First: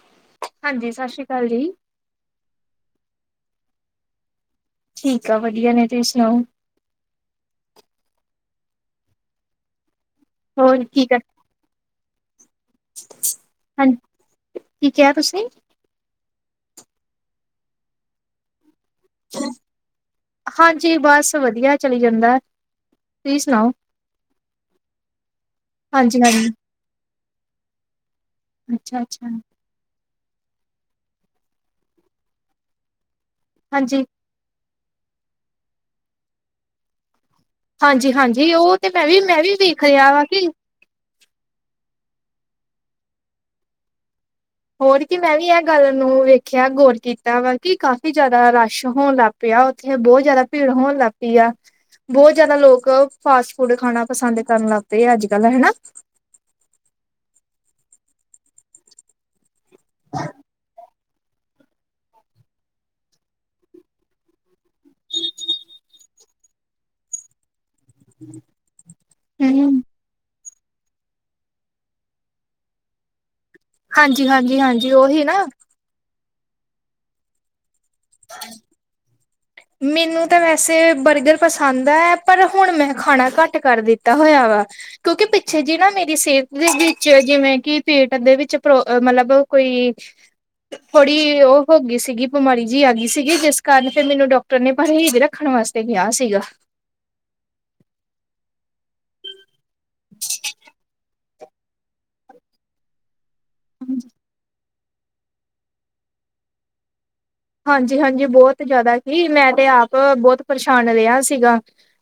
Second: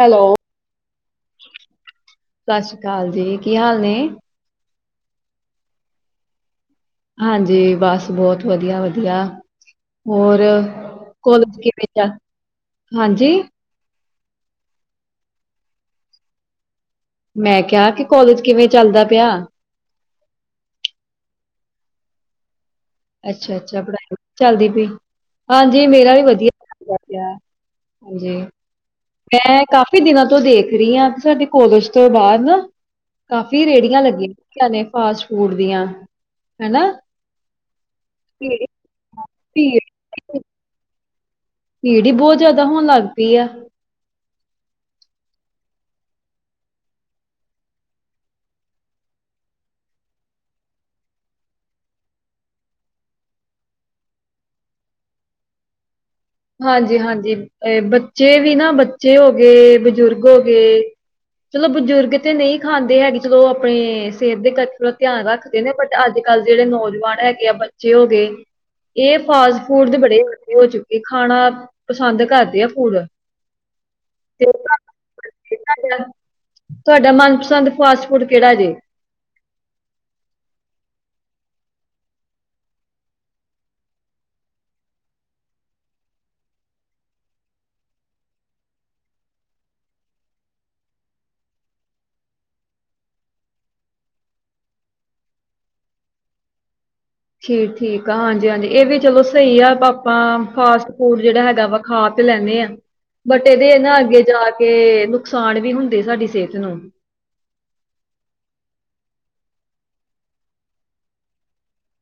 Hello, ਹਾਂਜੀ ਸਤਿ ਸ਼੍ਰੀ ਅਕਾਲ ਜੀ ਸਾ ਸ੍ਰੀ ਕਾਲ ਜੀ, ਕੀ ਹਾਲ ਨੇ? ਠੀਕ ਆ, ਵਧੀਆ ਨੇ। ਤੁਸੀਂ ਸੁਣਾਓ? ਹਾਂਜੀ, ਬਸ ਬੌਤ ਵਧੀਆ ਵਧੀਆ। ਹੋਰ, ਕੀ ਕਰ ਕੋਲੇਜ ਕਿਵੇਂ ਦਾ? ਹਾਂਜੀ। ਹਾਂ ਕੀ ਕਿਹਾ ਤੁਸੀਂ? ਮੈਂ ਕਿਹਾ, ਕਿ ਕੋਲਜ ਕਿਵੇਂ? ਚੱਲਦਾ ਪਿਆ? ਹਾਂਜੀ, ਬਸ ਵਧੀਆ ਚਲੀ ਜਾਂਦੈ। ਅੱਛਾ ਅੱਛਾ, ਪੜ੍ਹਾਈ ਚੱਲਦੀ ਪਈ। ਹਾਂਜੀ ਮੇਰਾ ਵੀ ਵਧੀਐ। ਆ, ਹਾਂਜੀ ਅੱਛਾ ਅੱਛਾ ਮੈਂ ਕਾਫੀ ਦਿਨਾਂ ਤੋਂ ਦੇਖ ਰੀ ਹਾਂ ਕੇ ਸਾਡੇ ਕੋਲਜ ਤੇ ਬਾਰ ਨਾ, ਕਾਫੀ ਰੇਹੜੀਆਂ ਹਾਂਜੀ ਲੱਗੀਆਂ ਤੀਆਂ ਨੇ। ਫਾਸਟ-ਫੂਡ ਦੀਆਂ ਹੈਨਾ। ਹਾਂਜੀ ਹਾਂਜੀ, ਓਹ ਤੇ ਮੈਂ ਵੀ ਮੈਂ ਵੀ ਭੀੜ ਵੇਖ ਰਿਹਾ ਵਾ ਕਿ ਪੀੜੀ ਬੌਤ ਜੈਦਾ ਹੋਣ ਲੱਗ ਪਈ ਐ। ਹੋਰ ਕੀ, ਮੈਂ ਵੀ ਐ ਗੱਲ ਨੂੰ ਵੇਖਿਆ ਗੌਰ ਕੀਤਾ ਵਾ ਕਿ ਕਾਫ਼ੀ ਜੈਦਾ ਰਸ਼ ਹੋਣ ਲੱਗ ਪੇ ਆ, ਔਥੇ ਬੌਤ ਜੈਦਾ ਭੀੜ ਹੋਣ ਲੱਗ ਪਈ ਆ। ਬੌਤ ਜੈਦਾ ਲੋਕ ਫਾਸਟ ਫੂਡ ਖਾਣਾ ਪਸੰਦ ਕਰਨ ਲੱਗ ਪੇ ਆ ਅੱਜ-ਕੱਲ੍ਹ, ਹਨਾ। ਹਾਂਜੀ ਹਾਂਜੀ, ਏਅ ਬੱਚੇ ਵੀ ਨਾ, ਬੱਚੇ ਹੋਗੇ ਬਜ਼ੁਰਗ ਹੋਗੇ। ਚਲੋ, ਬਜ਼ੁਰਗ ਤੇ ਨਹੀਂ ਖਾਂਦੇ ਹੈਗੇ ਚਲੋ ਅਪਣੇ ਸਿਹਤ ਦੇ ਕਸਰਤ ਧਿਆਨ ਰੱਖਦੇ ਨੇ ਬਟ ਅੱਜ ਅੱਜ-ਕੱਲ ਜੇੜੇ ਨੌਜਵਾਨ ਹੈਗੇ ਆ ਬੱਚੇ ਹੋਗੇ, ਏ ਫਾਸਟ ਹਮ ਫੂਡ ਦੇ ਬੜੇ ਹੋਗੇ ਔਚੁੱ ਇ ਖਾਣਾ ਪਸੰਦ ਕਰਦੇ ਆ ਫੂਡ। ਹਾਂਜੀ ਤੇ ਹਾਂਜੀ ਹਾਂਜੀ, ਓਹੀ ਨਾ। ਤੁਹਾਡਾ ਤੁਹਾਡਾ ਮਨਪਸੰਦ ਫਾਸਟ ਫੂਡ ਕੇੜਾ ਜੇ? ਮੈਨੂੰ ਤਾਂ ਵੈਸੇ ਬਰਗਰ ਪਸੰਦ ਹੈ, ਪਰ ਹੁਣ ਮੈਂ ਖਾਣਾ ਘੱਟ ਕਰ ਦਿੱਤਾ ਹੋਇਆ ਵਾ। ਕਿਉਂਕਿ ਪਿੱਛੇ ਜੀ ਨਾ ਮੇਰੀ ਸਿਹਤ ਦੇ ਵਿੱਚ ਜਿਵੇਂ ਕਿ ਪੇਟ ਦੇ ਵਿੱਚ ਪ੍ਰੋ ਮਤਲਬ ਕੋਈ ਥੋੜੀ ਓਹ ਹੋਗੀ ਸੀਗੀ ਬਿਮਾਰੀ ਜਿ ਆਗੀ ਸੀਗੀ, ਜਿਸ ਕਾਰਨ ਫੇਰ ਮੈਨੂੰ ਡਾਕ ਟਰ ਨੇ ਪਰਹੇਜ ਰੱਖਣ ਵਾਸਤੇ ਕਿਹਾ ਸੀਗਾ। ਠੀਕ ਠੀਕ ਆ, ਹਾਂਜੀ ਹਾਂਜੀ ਏ ਵੀ ਚਲੋ ਸਹੀ ਐ ਆਪਾਂ ਫਾਸਟ-ਫੂਡ ਜੇੜਾ ਹੈਗਾ ਵਾ ਖਾ ਲੈਂਣੇ ਆਂ। ਬਟ ਇਦੇ ਇਹ ਨਾ ਅੱਗੇ ਜਾ ਕੇ ਨੁਕਸਾਨ ਵੀ ਹੁੰਦੇ ਸਾਡੀ ਸਿਹਤ ਨੂੰ ਹਾਂਜੀ ਹਾਂਜੀ ਬਹੁਤ ਜ਼ਿਆਦਾ ਸੀ ਮੈਂ ਤੇ ਆਪ ਬਹੁਤ ਪਰੇਸ਼ਾਨ ਰਿਹਾ ਸੀਗਾ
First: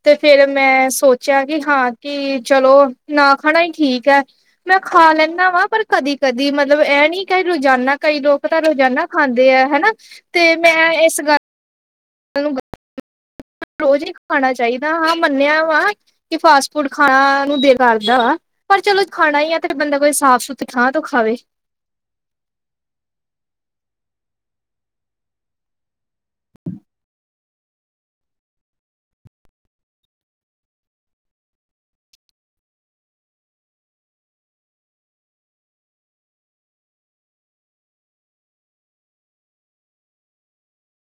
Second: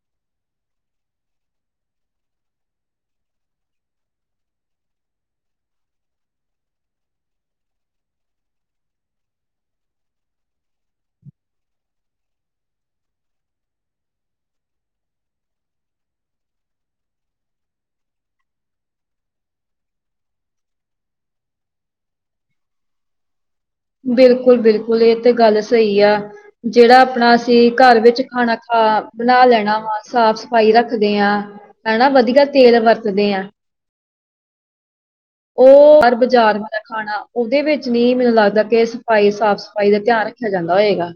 ਤੇ ਫੇਰ ਫਿਰ ਮੈਂ ਸੋਚਿਆ ਕਿ ਹਾਂ ਕਿ ਚਲੋ ਨਾ ਖਾਣਾ ਹੀ ਠੀਕ ਹੈ ਮੈਂ ਖਾ ਲੈਂਦੀ ਵਾ ਪਰ ਕਦੀ ਕਦੀ ਮਤਲਬ ਇਹ ਨੀ ਕਿ ਰੋਜ਼ਾਨਾ ਕਈ ਲੋਕ ਤਾਂ ਰੋਜ਼ਾਨਾ ਖਾਂਦੇ ਹੈ ਹਨਾ ਤੇ ਮੈਂ ਇਸ ਗੱਲ ੂੰ ਗੱ ਰੋਜ਼ ਹੀ ਖਾਣਾ ਚਾਹੀਦਾ ਹਾਂ ਮੰਨਿਆ ਵਾ ਕਿ ਫਾਸਟ ਫੂਡ ਖਾਣਾ ਨੂੰ ਦਿਲ ਕਰਦਾ ਵਾ ਚਲੋ ਖਾਣਾ ਈ ਆ ਤਾਂ ਬੰਦਾ ਕੋਈ ਸਾਫ- ਸੁਥਰੀ ਥਾਂ ਤੋਂ ਖਾਵੇ ਬਿਲਕੁਲ ਬਿਲਕੁਲ ਇਹ ਤੇ ਗੱਲ ਸਹੀ ਆ ਜਿਹੜਾ ਆਪਣਾ ਅਸੀਂ ਘਰ ਵਿੱਚ ਖਾਣਾ ਖਾ ਬਣਾ ਲੈਣਾ ਵਾ ਸਾਫ਼ ਸਫ਼ਾਈ ਰੱਖਦੇ ਹਾਂ ਹਨਾ ਵਧੀਆ ਤੇਲ ਵਰਤਦੇ ਆ ਉਹ ਹਰ ਬਾਜ਼ਾਰ ਵਾਲਾ ਖਾਣਾ ਉਹਦੇ ਵਿੱਚ ਨਹੀਂ ਮੈਨੂੰ ਲੱਗਦਾ ਕਿ ਸਫ਼ਾਈ ਸਾਫ਼ ਸਫ਼ਾਈ ਦਾ ਧਿਆਨ ਰੱਖਿਆ ਜਾਂਦਾ ਹੋਏਗਾ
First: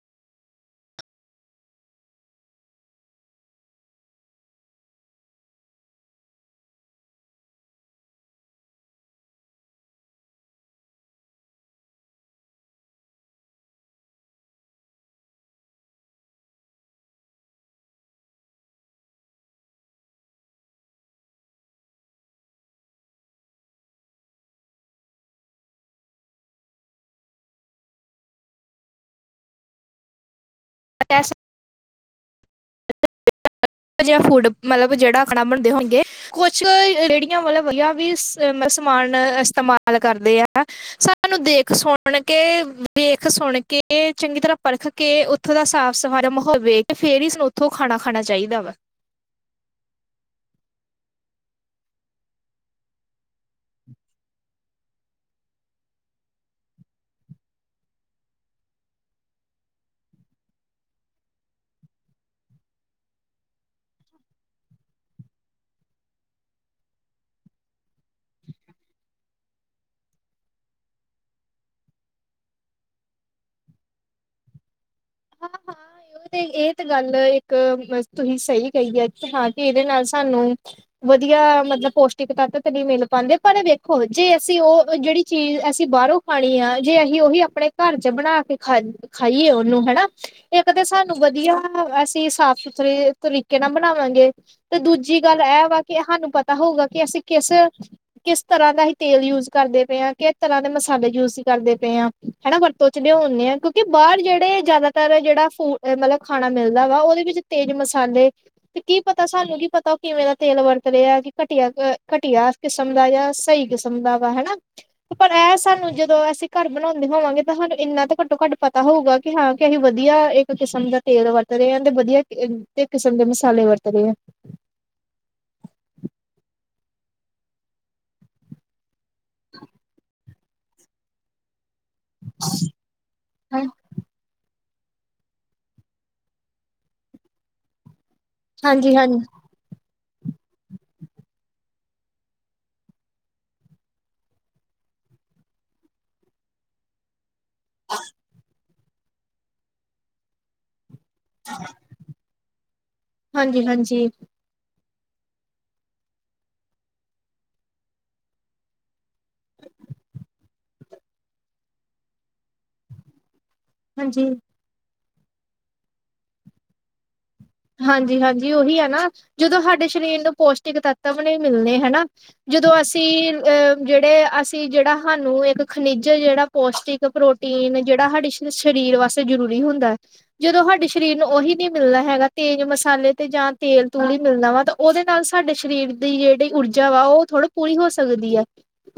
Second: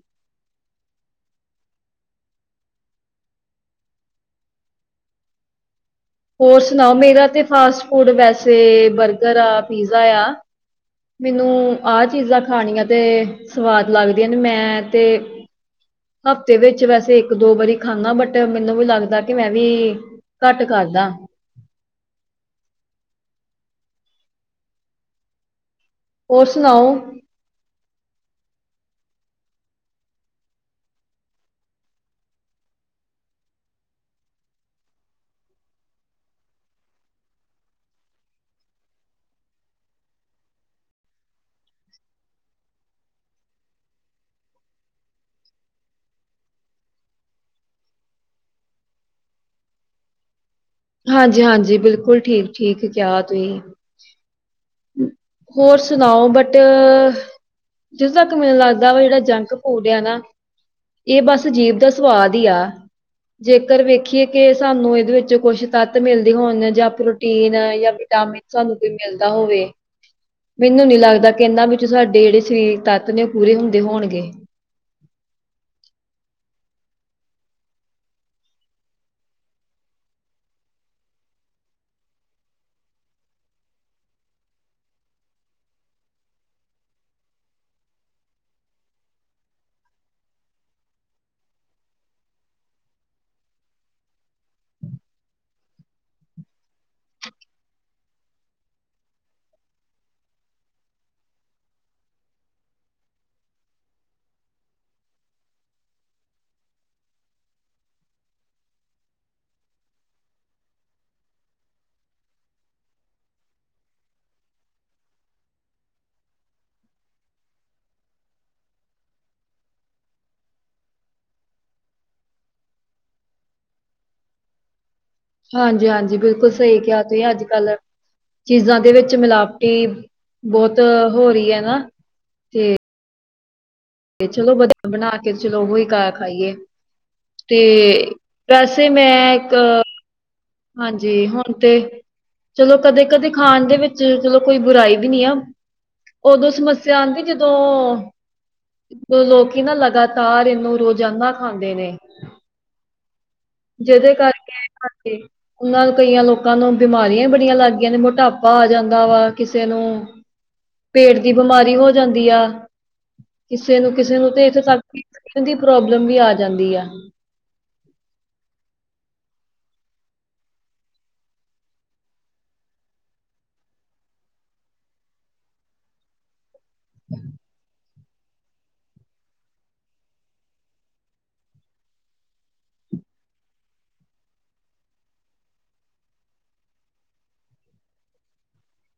ਹੋਰ ਸੁਣਾਓ ਮੇਰਾ ਤੇ ਫਾਸਟ ਫੂਡ ਵੈਸੇ ਬਰਗਰ ਆ ਪੀਜ਼ਾ ਆ ਮੈਨੂੰ ਆਹ ਚੀਜ਼ਾਂ ਖਾਣੀਆਂ ਤੇ ਸਵਾਦ ਲੱਗਦੀਆਂ ਨੇ ਮੈਂ ਤੇ ਹਫ਼ਤੇ ਵਿੱਚ ਵੈਸੇ ਇੱਕ ਦੋ ਵਾਰੀ ਖਾਂਦਾ ਬਟ ਮੈਨੂੰ ਵੀ ਲੱਗਦਾ ਕਿ ਮੈਂ ਵੀ ਘੱਟ ਕਰਦਾਂ ਹੋਰ ਸੁਣਾਓ ਪੈਸ ਇਹੋ ਜਿਹਾ ਫੂਡ ਮਤਲਬ ਜਿਹੜਾ ਆਪਣਾ ਬਣਦੇ ਹੋਣਗੇ ਕੁਛ ਰੇੜੀਆਂ ਵਾਲੇ ਵਧੀਆ ਵੀ ਸਮਾਨ ਇਸਤੇਮਾਲ ਕਰਦੇ ਆ ਸਾਨੂੰ ਦੇਖ ਸੁਣ ਕੇ ਵੇਖ ਸੁਣ ਕੇ ਕੇ ਚੰਗੀ ਤਰ੍ਹਾਂ ਪਰਖ ਕੇ ਉੱਥੋਂ ਦਾ ਸਾਫ਼ ਸਫ਼ਾਰ ਮਾਹੌਲ ਵੇਖ ਕੇ ਫੇਰ ਹੀ ਸਾਨੂੰ ਉੱਥੋਂ ਖਾਣਾ ਖਾਣਾ ਚਾਹੀਦਾ ਵ ਹਾਂਜੀ ਹਾਂਜੀ ਬਿਲਕੁਲ ਠੀਕ ਠੀਕ ਕਿਆ ਤੁਸੀਂ ਹੋਰ ਸੁਣਾਓ ਬਟ ਜਦੋਂ ਤੱਕ ਮੈਨੂੰ ਲੱਗਦਾ ਵਾ ਜਿਹੜਾ ਜੰਕ ਫੂਡ ਆ ਨਾ ਇਹ ਬਸ ਜੀਬ ਦਾ ਸਵਾਦ ਹੀ ਆ ਜੇਕਰ ਵੇਖੀਏ ਕਿ ਸਾਨੂੰ ਇਹਦੇ ਵਿੱਚ ਕੁਛ ਤੱਤ ਮਿਲਦੇ ਹੋਣ ਜਾਂ ਪ੍ਰੋਟੀਨ ਜਾਂ ਜਾ ਤੁਹਾਨੂੰ ਕੋਈ ਮਿਲਦਾ ਹੋਵੇ ਮੈਨੂੰ ਨੀ ਲੱਗਦਾ ਕਿ ਇਹਨਾ ਵਿੱਚ ਸਾਡੇ ਜਿਹੜੇ ਸਰੀਰ ਤੱਤ ਨੇ ਉਹ ਪੂਰੇ ਹੁੰਦੇ ਹੋਣਗੇ ਹਾਂ-ਹਾਂ ਇਹ ਤੇ ਗੱਲ ਇੱਕ ਤੁਸੀਂ ਸਹੀ ਕਹੀ ਹੈ ਹਾਂ ਕਿ ਇਹਦੇ ਨਾਲ ਸਾਨੂੰ ਵਧੀਆ ਮਤਲਬ ਮਤਲਬ ਪੌਸ਼ਟਿਕ ਤੱਤ ਤੇ ਨਹੀਂ ਮਿਲ ਪਾਉਂਦੇ ਪਰ ਵੇਖੋ ਜੇ ਅਸੀਂ ਉਹ ਜਿਹੜੀ ਚੀਜ਼ ਅਸੀਂ ਬਾਹਰੋਂ ਖਾਣੀ ਆ ਜੇ ਅਸੀਂ ਉਹੀ ਆਪਣੇ ਘਰ ਚ ਬਣਾ ਕੇ ਖਾ ਖਾਈਏ ਉਹਨੂੰ ਹਨਾ ਹ ਕਦੇ ਸਾਨੂੰ ਵਧੀਆ ਅਸੀਂ ਸਾਫ਼ ਸੁਥਰੇ ਤਰੀਕੇ ਨਾਲ ਬਣਾਵਾਂਗੇ, ਤੇ ਦੂਜੀ ਗੱਲ ਇਹ ਵਾ ਕਿ ਸਾਨੂੰ ਪਤਾ ਹੋਊਗਾ, ਕਿ ਅਸੀਂ ਕਿਸ ਕਿਸ ਤਰ੍ਹਾਂ ਦਾ ਹੀ ਤੇਲ ਯੂਜ ਕਰਦੇ ਪਏ ਹਾਂ ਕਿਸ ਤਰ੍ਹਾਂ ਮਸਾਲੇ ਯੂਜ ਹੀ ਕਰਦੇ ਪਏ ਆ ਹਨਾ, ਵਰਤੋਂ ਚ ਲਿਓਨੇ ਆ ਕਿਉਂਕਿ ਬਾਹਰ ਜਿਹੜੇ ਜ਼ਿਆਦਾ ਜਿਹੜਾ ਫੂਡ ਮਤਲਬ ਖਾਣਾ ਮਿਲਦਾ, ਵਾ ਉਹਦੇ ਵਿੱਚ ਤੇਜ ਮਸਾਲੇ ਤੇ ਕੀ ਪਤਾ ਸਾਨੂੰ ਕੀ ਪਤਾ। ਕਿਵੇਂ ਦਾ ਤੇਲ ਵਰਤ ਰਿਹਾ, ਕਿ ਘਟੀਆ ਘਟੀਆ ਕਿਸਮ ਦਾ ਜਾਂ ਸਹੀ ਕਿਸਮ ਦਾ ਵਾ ਹਨਾ। ਪਰ ਇਹ ਸਾਨੂੰ ਜਦੋਂ ਅਸੀਂ ਘਰ ਬਣਾਦੇ ਹੋਵਾਂਗੇ, ਤਾਂ ਸਾਨੂੰ ਇੰਨਾ ਤਾਂ ਘੱਟੋ-ਘੱਟ ਪਤਾ ਹੋਊਗਾ ਕਿ ਹਾਂ। ਵਧੀਆ ਇੱਕ ਕਿਸਮ ਦਾ ਤੇਲ ਵਰਤ ਰਹੇ ਆ, ਤੇ ਵਧੀਆ ਇੱਕ ਕਿਸਮ ਦੇ ਮਸਾਲੇ ਵਰਤ ਰਹੇ ਆ। ਹਾਂਜੀ-ਹਾਂਜੀ, ਬਿਲਕੁਲ ਸਹੀ ਕਿਹਾ ਤੁਸੀਂ ਅੱਜ-ਕੱਲ, ਚੀਜ਼ਾਂ ਦੇ ਵਿੱਚ ਮਿਲਾਵਟ ਵੀ ਬਹੁਤ ਹੋ ਰਹੀ ਹੈ ਨਾ। ਹੂੰ, ਤੇ ਚਲੋ ਬ ਬਣਾ ਕੇ ਚਲੋ ਉਹੀ ਖ ਖਾਈਏ ਤੇ, ਵੈਸੇ ਹਾਂਜੀ ਹਾਂਜੀ ਮੈਂ ਇੱਕ ਹਾਂਜੀ ਹੁਣ ਤੇ, ਚਲੋ ਕਦੇ-ਕਦੇ ਖਾਣ ਦੇ ਵਿੱਚ ਚਲੋ ਕੋਈ ਬੁਰਾਈ ਵੀ ਨੀ ਆ। ਉਦੋਂ ਸਮੱਸਿਆ ਆਦੀ ਜਦੋਂ ਤੋਂ ਲੋਕੀ ਨਾ ਲਗਾਤਾਰ ਇਹਨੂੰ ਰੋਜ਼ ਜਨਾ ਖਾਂਦੇ ਨੇ ਹਾਂਜੀ ਹਾਂਜੀ ਜਿਹਦੇ ਕਰਕੇ, ਉਹਨਾਂ ਕਈਆਂ ਲੋਕਾਂ ਨੂੰ ਬਿਮਾਰੀਆਂ ਵੀ ਬੜੀਆਂ ਲੱਗ ਗਈਆਂ, ਨੇ ਮੋਟਾਪਾ ਆ ਜਾਂਦਾ ਵਾ ਕਿਸੇ ਨੂੰ ਪੇਟ ਦੀ ਬਿਮਾਰੀ ਹੋ ਜਾਂਦੀ ਆ। ਕਿਸੇ ਨੂੰ ਕਿਸੇ ਹਾਂਜੀ ਨੂੰ ਤੇ ਇਥੇ ਤਕ [unintelligible] ਦੀ ਪ੍ਰੋਬਲਮ ਵੀ ਆ ਜਾਂਦੀ ਆ। ਹਾਂਜੀ-ਹਾਂਜੀ, ਜ ਉਹੀ ਹੈ ਨਾ, ਜਦੋਂ ਸਾਡੇ ਸਰੀਰ ਨੂੰ ਪੌਸ਼ਟਿਕ ਤੱਤਵ ਨਹੀਂ ਮਿਲਣੇ ਹੈਨਾ ਜਦੋਂ ਅਸੀਂ ਅ ਜਿਹੜੇ ਅਸੀਂ ਜਿਹੜਾ ਸਾਨੂੰ ਇੱਕ ਖਣਿਜ ਜਿਹੜਾ ਪੌਸ਼ਟਿਕ ਪ੍ਰੋਟੀਨ ਜਿਹੜਾ ਸਾਡੇ ਸਰੀਰ ਵਾਸਤੇ ਜ਼ਰੂਰੀ ਹੁੰਦਾ ਹੈ, ਜਦੋਂ ਸਾਡੇ ਸਰੀਰ ਨੂੰ ਉਹੀ ਨਹੀਂ ਮਿਲਦਾ ਹੈਗਾ। ਤੇਜ਼ ਮਸਾਲੇ ਤੇ ਜਾਂ ਤੇਲ ਤੂਲ ਈ ਮਿਲਦਾ, ਵਾ ਤਾਂ ਉਹਦੇ ਨਾਲ ਸਾਡੇ ਸਰੀਰ ਦੀ ਜਿਹੜੀ ਊਰਜਾ ਵਾ ਉਹ ਥੋੜੀ ਪੂਰੀ ਹੋ ਸਕਦੀ ਹੈ।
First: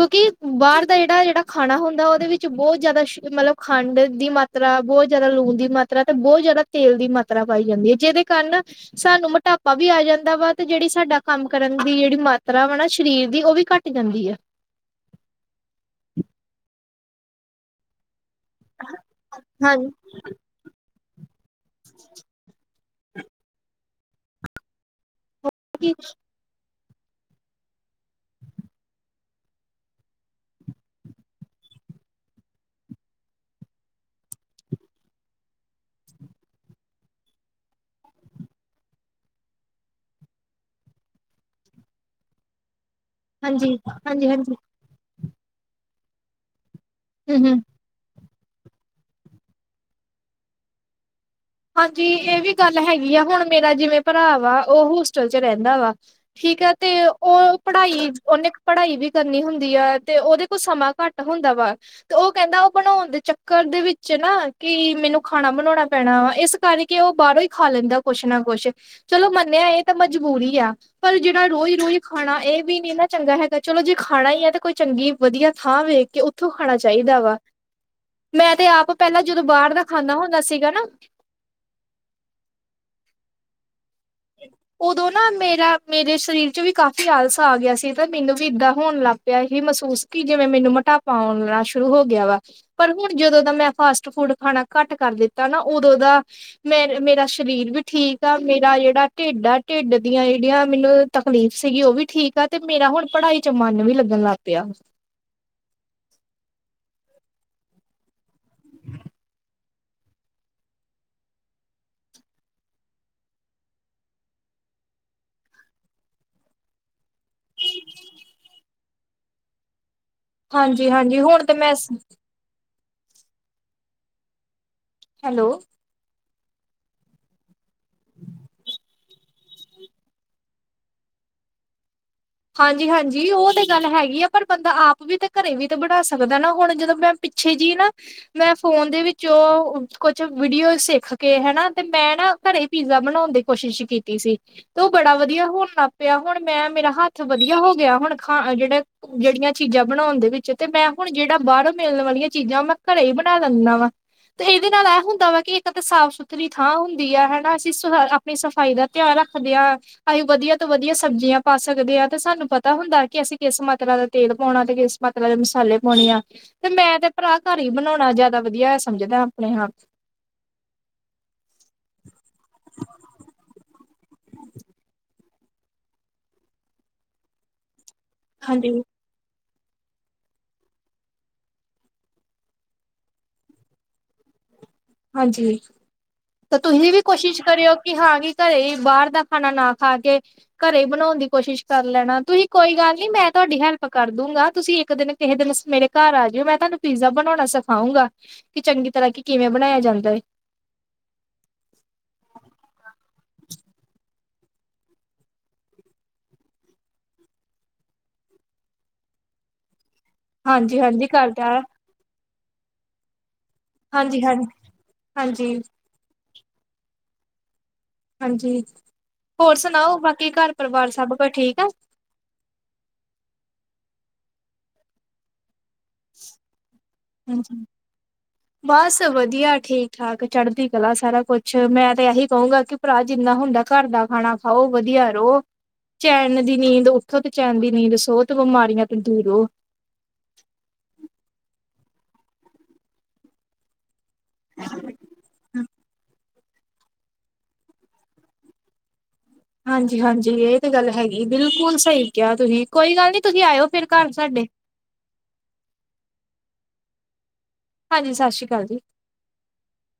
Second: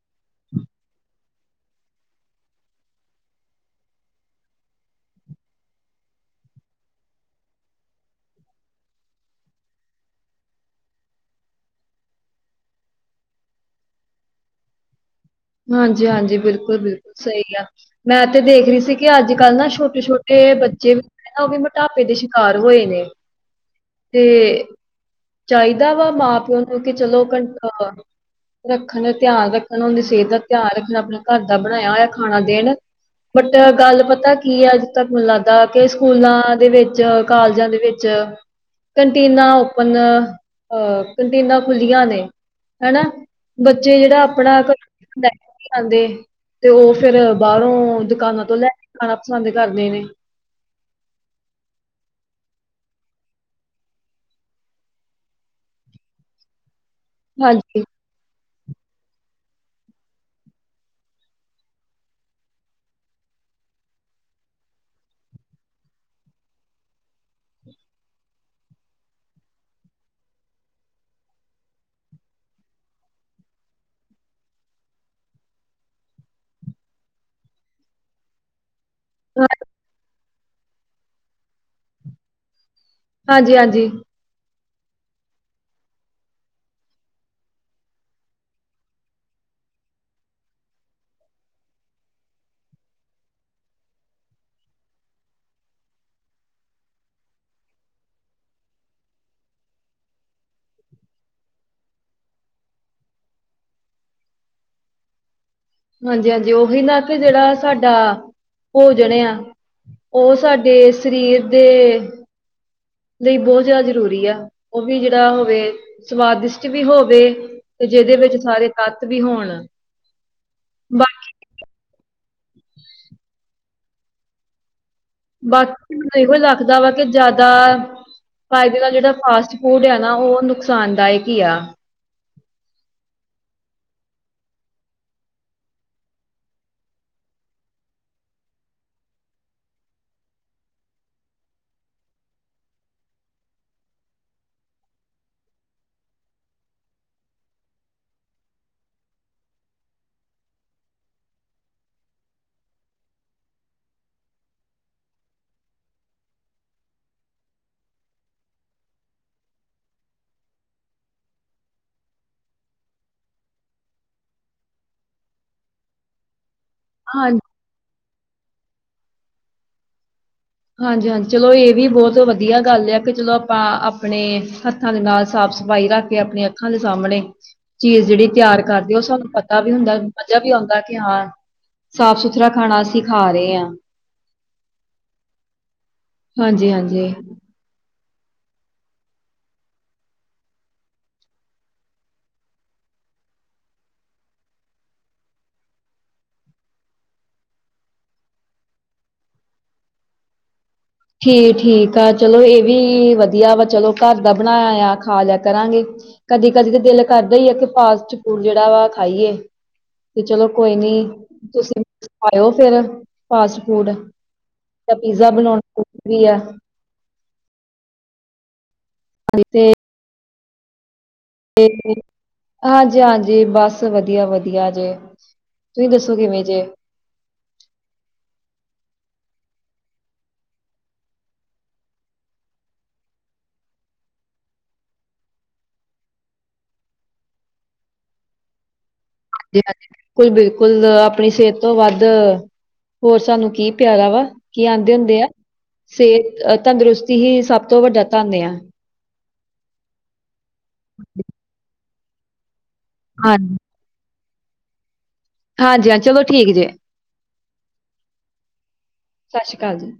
ਕਿਉਂਕਿ ਬਾਹਰ ਦਾ ਜਿਹੜਾ ਜਿਹੜਾ ਖਾਣਾ ਹੁੰਦਾ ਉਹਦੇ ਵਿੱਚ ਬਹੁਤ ਜ਼ਿਆਦਾ ਸ਼ ਮਤਲਬ ਖੰਡ ਦੀ ਮਾਤਰਾ ਬਹੁਤ ਜਿਆਦਾ ਲੂਣ ਦੀ ਮਾਤਰਾ ਤੇ ਬਹੁਤ ਜਿਆਦਾ ਤੇਲ ਦੀ ਮਾਤਰਾ ਪਾਈ ਜਾਂਦੀ ਹੈ ਜਿਹਦੇ ਕਾਰਨ ਸਾਨੂੰ ਮੋਟਾਪਾ ਵੀ ਆ ਜਾਂਦਾ ਵਾ ਤੇ ਜਿਹੜੀ ਸਾਡਾ ਕੰਮ ਕਰਨ ਦੀ ਜਿਹੜੀ ਮਾਤਰਾ ਵਾ ਨਾ ਸ਼ਰੀਰ, ਦੀ ਉਹ ਵੀ ਘੱਟ ਜਾਂਦੀ ਹੈ। [unintelligible] ਹਾਂਜੀ ਹਾਂਜੀ ਬਿਲਕੁਲ ਬਿਲਕੁਲ ਸਹੀ ਆ ਮੈਂ, ਤੇ ਦੇਖ ਰਹੀ ਸੀ ਕਿ ਅੱਜ-ਕੱਲ੍ਹ ਨਾ ਹਾਂਜੀ ਛੋਟੇ-ਛੋਟੇ ਬੱਚੇ ਵੀ ਜਿਹੜੇ ਉਹ ਵੀ ਮੋਟਾਪੇ ਦੇ ਸ਼ਿਕਾਰ ਹੋਏ ਨੇ, ਤੇ ਚਾਹੀਦਾ ਵਾ ਮਾਂ ਪਿਓ ਨੂੰ ਕਿਉਂਕਿ ਚਲੋ ਕੰਟ ਅ ਰੱਖਣ ਧਿਆਨ ਰੱਖਣ ਉਹਦੀ ਸਿਹਤ ਦਾ ਧਿਆਨ ਰੱਖਣਾ, ਆਪਣਾ ਘਰ ਦਾ ਬਣਾਇਆ ਹੋਇਆ ਖਾਣਾ ਦੇਣ ਬਟ ਗੱਲ ਪਤਾ ਕੀ ਹੈ, ਅਜੱ ਤੱਕ ਮੈਨੂੰ ਲੱਗਦਾ ਕਿ ਸਕੂਲਾਂ ਦੇ ਵਿੱਚ ਕਾਲਜਾਂ ਦੇ ਵਿੱਚ ਕੰਟੀਨਾ ਓਪਨ ਅ ਕੰਟੀਨਾਂ ਖੁੱਲੀਆਂ ਨੇ, ਹੈਨਾ ਹਾਂਜੀ ਬੱਚੇ ਜਿਹੜਾ ਹਾਂਜੀ ਹਾਂਜੀ ਆਪਣਾ ਹੂੰ ਘਰੋਂ ਲੈ ਕੇ ਨੀ ਆਂਦੇ। ਤੇ ਉਹ ਫੇਰ ਹੂੰ ਬਾਹਰੋਂ ਦੁਕਾਨਾਂ ਤੋਂ ਲੈ ਕੇ ਖਾਣਾ ਪਸੰਦ ਕਰਦੇ ਨੇ, ਹਾਂਜੀ ਇਹ ਵੀ ਗੱਲ ਹੈਗੀ ਆ, ਹੁਣ ਮੇਰਾ ਜਿਵੇਂ ਭਰਾ ਵਾ ਉਹ ਹੋਸਟਲ ਚ ਰਹਿੰਦਾ ਵਾ ਠੀਕ ਐ। ਤੇ ਉਹ ਹਾਂਜੀ ਪੜ੍ਹਾਈ ਉਹਨੇ, ਪੜ੍ਹਾਈ ਵੀ ਕਰਨੀ ਹੁੰਦੀ ਆ, ਤੇ ਉਹਦੇ ਕੋਲ ਸਮਾਂ ਘੱਟ ਹੁੰਦਾ ਵਾ, ਤੇ ਉਹ ਕਹਿੰਦਾ ਉਹ ਬਣਾਣ ਦੇ ਚੱਕਰ ਦੇ ਵਿੱਚ ਨਾ ਕਿ ਮੈਨੂੰ ਖਾਣਾ ਬਣਾਣਾ ਪੈਣਾ ਵਾ, ਇਸ ਕਰਕੇ ਉਹ ਬਾਹਰੋਂ ਹੀ ਖਾ ਲੈਂਦਾ, ਕੁਛ ਨਾ ਕੁਛ ਚਲੋ ਮੰਨਿਆ ਇਹ ਤਾਂ ਮਜਬੂਰੀ ਆ ਪਰ ਜਿਹੜੀ ਰੋਜ਼ ਰੋਜ਼ ਖਾਣਾ ਇਹ ਵੀ ਨੀ ਨਾ ਚੰਗਾ ਹੈਗਾ, ਚਲੋ ਜੇ ਖਾਣਾ ਹੀ ਹੈ ਤੇ ਕੋਈ ਚੰਗੀ ਵਧੀਆ ਥਾਂ ਵੇਖ ਕੇ ਕਿਥੋਂ ਖਾਣਾ ਚਾਹੀਦਾ ਵਾ, ਮੈਂ ਤੇ ਆਪ ਪਹਿਲਾਂ ਜਦੋਂ ਹਾਂ- ਬਾਹਰ ਦਾ ਖਾਂਦਾ ਹੁੰਦਾ ਸੀਗਾ ਨਾ। ਹਾਂਜੀ-ਹਾਂਜੀ, ਉਦੋਂ ਨਾ ਮੇਰਾ ਮੇਰੇ ਸਰੀਰ ਚ ਵੀ ਕਾਫ਼ੀ ਆਲਸਾ ਆ ਗਿਆ, ਸੀ ਤਾਂ ਮੈਨੂੰ ਵੀ ਏਦਾਂ ਹੋਣ ਲੱਗ ਪਿਆ। ਮਹਿਸੂਸ ਕਿ ਜਿਵੇਂ ਮੈਨੂੰ ਮੋਟਾਪਾ ਆਉਣਾ ਸ਼ੁਰੂ ਹੋ ਗਿਆ ਵਾ ਪਰ ਹੁਣ ਜਦੋਂ ਦਾ ਮੈਂ ਫਾਸਟ ਫੂਡ ਖਾਣਾ ਘੱਟ ਕਰ ਦਿੱਤਾ ਨਾ ਉਦੋਂ ਦਾ ਮੇ ਮੇਰਾ ਸਰੀਰ ਵੀ ਠੀਕ ਆ ਮੇਰਾ ਜਿਹੜਾ, ਢਿੱਡ ਆ ਢਿੱਡ ਦੀਆਂ ਜਿਹੜੀਆਂ ਮੈਨੂੰ ਤਕਲੀਫ਼ ਸੀਗੀ ਉਹ ਵੀ ਠੀਕ ਆ ਤੇ ਮੇਰਾ ਹੁਣ ਪੜ੍ਹਾਈ ਚ ਮਨ ਵੀ ਲੱਗਾ। ਲਗ ਪਿਆ। ਹਾਂਜੀ ਹਾਂਜੀ ਉਹੀ ਨਾ ਕਿ ਜਿਹੜਾ ਸਾਡਾ ਭੋਜਣ ਆ। ਉਹ ਸਾਡੇ ਸਰੀਰ ਦੇ ਲਈ ਬਹੁਤ ਜ਼ਿਆਦਾ ਜ਼ਰੂਰੀ ਆ, ਉਹ ਵੀ ਜਿਹੜਾ ਹੋਵੇ ਸਵਾਦਿਸ਼ਟ ਵੀ ਹੋਵੇ ਤੇ ਜਿਹਦੇ ਵਿੱਚ ਸਾਰੇ ਤੱਤ ਵੀ ਹੋਣ। ਹਾਂਜੀ ਹਾਂਜੀ ਬਾਕੀ ਹੁਣ ਤੇ ਮੈਂ ਹੈਲੋ ਬਾਕੀ ਮੈਨੂੰ ਇਹੋ ਲੱਗਦਾ ਵਾ ਕਿ ਜ਼ਿਆਦਾ ਫਾਇਦੇ ਨਾਲ ਜਿਹੜਾ ਫਾਸਟ ਫੂਡ ਆ ਨਾ ਉਹ ਨੁਕਸਾਨਦਾਇਕ ਹੀ ਆ। ਹਾਂਜੀ ਹਾਂਜੀ ਉਹ ਤੇ ਗੱਲ ਹੈਗੀ ਆ ਪਰ ਬੰਦਾ ਆਪ ਵੀ ਤੇ ਘਰੇ ਵੀ ਤੇ ਬਣਾ ਸਕਦਾ ਨਾ ਹੁਣ ਜਦੋਂ ਮੈਂ ਪਿੱਛੇ ਜੀ ਨਾ ਮੈਂ ਫੋਨ ਦੇ ਵਿੱਚ ਉਹ ਕੁਛ ਵੀਡੀਓ ਸਿੱਖ ਕੇ ਹੈਨਾ ਤੇ ਮੈਂ ਨਾ ਘਰੇ ਪੀਜ਼ਾ ਬਣਾਉਣ ਦੀ ਕੋਸ਼ਿਸ਼ ਕੀਤੀ ਸੀ ਤੇ ਉਹ ਬੜਾ ਵਧੀਆ ਹੋਣ ਲੱਗ ਪਿਆ ਹੁਣ ਮੈਂ ਮੇਰਾ ਹੱਥ ਥ ਵਧੀਆ ਹੋ ਗਿਆ ਹੁਣ ਖਾ ਜਿਹੜੇ ਜਿਹੜੀਆਂ ਚੀਜ਼ਾਂ ਬਣਾਉਣ ਦੇ ਵਿੱਚ ਤੇ ਮੈਂ ਹੁਣ ਜਿਹੜਾ ਬਾਹਰੋਂ ਮਿਲਣ ਵਾਲ ਲੀਆਂ ਚੀਜ਼ਾਂ ਮੈਂ ਘਰੇ ਹੀ ਬਣਾ ਲੈਂਦਾ ਵਾ ਤੇ ਇਹਦੇ ਨਾਲ ਇਹ ਹੁੰਦਾ ਵਾ ਕਿ ਇੱਕ ਤਾਂ ਸਾਫ਼ ਸੁਥਰੀ ਥਾਂ ਹੁੰਦੀ ਹੈ ਹੈਨਾ ਅਸੀਂ ਸ ਆਪਣੀ ਸਫ਼ਾਈ ਦਾ ਧਿਆਨ ਰੱਖਦੇ ਹਾਂ ਅਸੀਂ ਵਧੀਆ ਤੋਂ ਵਧੀਆ ਸਬਜ਼ੀਆਂ ਪਾ ਸਕਦੇ ਹਾਂ। ਤੇ ਸਾਨੂੰ ਪਤਾ ਹੁੰਦਾ ਕਿ ਅਸੀਂ ਕਿਸ ਮਾਤਰਾ ਦਾ ਤੇਲ ਪਾਉਣਾ ਤੇ ਕਿਸ ਮਾਤਰਾ ਦੇ ਮਸਾਲੇ ਪਾਉਣੇ ਆ। ਤੇ ਮੈਂ ਤੇ ਹਾਂ ਭਰਾ ਘਰ ਹੀ ਬਣਾਉਣਾ ਜ਼ਿਆਦਾ ਵਧੀਆ ਸਮਝਦਾ ਆਪਣੇ ਆਪ। ਹਾਂਜੀ ਹਾਂਜੀ ਚਲੋ ਇਹ ਵੀ ਬਹੁਤ ਵਧੀਆ ਗੱਲ ਆ ਕਿ ਚਲੋ ਆਪਾਂ ਆਪਣੇ ਹੱਥਾਂ ਦੇ ਨਾਲ ਸਾਫ਼ ਸਫ਼ਾਈ ਰੱਖ ਕੇ ਆਪਣੀਆਂ ਅੱਖਾਂ ਦੇ ਸਾਹਮਣੇ। ਚੀਜ਼ ਜਿਹੜੀ ਤਿਆਰ ਹਾਂਜੀ ਕਰਦੀ ਉਹ ਸਾਨੂੰ ਪਤਾ ਵੀ ਹੁੰਦਾ ਮਜ਼ਾ ਵੀ ਆਉਂਦਾ ਕਿ ਹਾਂ। ਸਾਫ ਸੁਥਰਾ ਖਾਣਾ ਅਸੀਂ ਖਾ ਰਹੇ ਹਾਂ। ਜੀ। ਤਾਂ ਹਾਂਜੀ ਤੁਸੀਂ ਵੀ ਹਾਂਜੀ ਕੋਸ਼ਿਸ਼ ਕਰਿਓ? ਕਿ ਹਾਂ ਕਿ ਘਰੇ ਹੀ ਬਾਹਰ ਦਾ ਖਾਣਾ ਨਾ ਖਾ ਕੇ ਘਰੇ ਹੀ ਬਣਾਉਣ ਦੀ ਕੋਸ਼ਿਸ਼ ਕਰ ਲੈਣਾ ਤੁਸੀਂ ਕੋਈ ਗੱਲ ਗੱਲ ਨਹੀਂ ਮੈਂ ਤੁਹਾਡੀ ਹੈਲਪ ਕਰ ਦੂੰਗਾ ਤੁਸੀਂ ਇੱਕ ਦਿਨ ਕਿਸੇ ਦਿਨ ਮੇਰੇ ਘਰ ਆ ਜਾਓ ਮੈਂ ਤੁਹਾਨੂੰ ਪੀਜ਼ਾ ਬਣਾਉਣਾ ਸਿਖਾਓ। ਸਿਖਾਉਗਾ ਕਿ ਚੰਗੀ ਤਰ੍ਹਾਂ ਕੀ ਕਿਵੇਂ ਬਣਾਇਆ ਜਾਂਦਾ ਹੈ। ਠੀਕ ਠੀਕ ਆ ਚਲੋ ਇਹ ਵੀ ਵਧੀਆ ਵਾ ਚਲੋ ਘਰ ਦਾ ਬਣਾਇਆ ਖਾ ਲਿਆ ਕਰਾਂਗੇ। ਕਦੀ ਕਦੀ ਤਾਂ ਦਿਲ ਕਰਦਾ ਹੀ ਆ ਕਿ ਫਾਸਟ ਫੂਡ ਜਿਹੜਾ ਵਾ ਖਾਈਏ। ਤੇ ਚਲੋ ਕੋਈ ਹਾਂਜੀ ਨੀ ਹਾਂਜੀ ਕਰਦਾ ਤੁਸੀਂ ਆਇਓ ਫਿਰ। ਫਾਸਟ ਫੂਡ ਹਾਂਜੀ ਹਾਂ ਮੈਂ ਪੀਜ਼ਾ ਹਾਂਜੀ ਬਣਾਉਣਾ। ਗਾ। ਹਾਂਜੀ, ਹੋਰ ਸੁਣਾਓ ਬਾਕੀ ਘਰ ਪਰਿਵਾਰ ਸਭ ਕੁਝ ਠੀਕ ਆ? ਹਾਂਜੀ ਹਾਂਜੀ ਬਸ ਵਧੀਆ ਵਧੀਆ ਜੇ। ਤੁਸੀਂ ਦੱਸੋ ਕਿਵੇਂ ਜੇ? [inaudible] ਬਸ ਵਧੀਆ ਠੀਕ ਠਾਕ ਚੜ੍ਹਦੀ ਕਲਾ ਸਾਰਾ ਕੁਛ ਮੈਂ ਤੇ ਇਹੀ ਕਹੂੰਗਾ ਕਿ ਭਰਾ ਜਿੰਨਾ ਜਿਨ੍ਹਾਂ ਹੁੰਦਾ ਘਰ ਦਾ ਖਾਣਾ ਖਾਓ ਵਧੀਆ ਰਹੋ। ਚੈਨ ਦੀ ਨੀਂਦ ਉੱਠੋ ਤੇ ਚੈਨ ਦੀ ਨੀਂਦ ਸੌ ਤੇ ਬਿਮਾਰੀਆਂ। ਤੋਂ ਦੂਰ ਰਹੋ। ਹਾਂਜੀ ਹਾਂਜੀ ਬਿਲਕੁਲ ਬਿਲਕੁਲ ਆਪਣੀ ਸਿਹਤ। ਤੋਂ ਵੱਧ ਹੋਰ ਸਾਨੂੰ ਕੀ ਪਿਆਰਾ ਵਾ ਕੀ ਆਉਂਦੇ ਹੁੰਦੇ ਆ ਸਿਹਤ ਅਹ ਤੰਦਰੁਸਤੀ ਹੀ ਸਭ ਤੋਂ ਵੱਡਾ ਧੰਨ ਆ। ਹਾਂਜੀ ਹਾਂਜੀ ਇਹ ਤੇ ਗੱਲ ਹੈਗੀ ਬਿਲਕੁਲ ਸਹੀ ਕਿਹਾ ਤੁਸੀਂ ਕੋਈ ਗੱਲ ਨੀ ਤੁਸੀਂ ਹਾਂਜੀ ਆਇਓ ਫਿਰ ਘਰ। ਸਾਡੇ। ਹਾਂਜੀ ਹਾਂ ਚਲੋ ਠੀਕ ਜੇ। ਹਾਂਜੀ ਸਤਿ ਸ਼੍ਰੀ ਅਕਾਲ ਜੀ। ਸਤਿ ਸ਼੍ਰੀ ਅਕਾਲ ਜੀ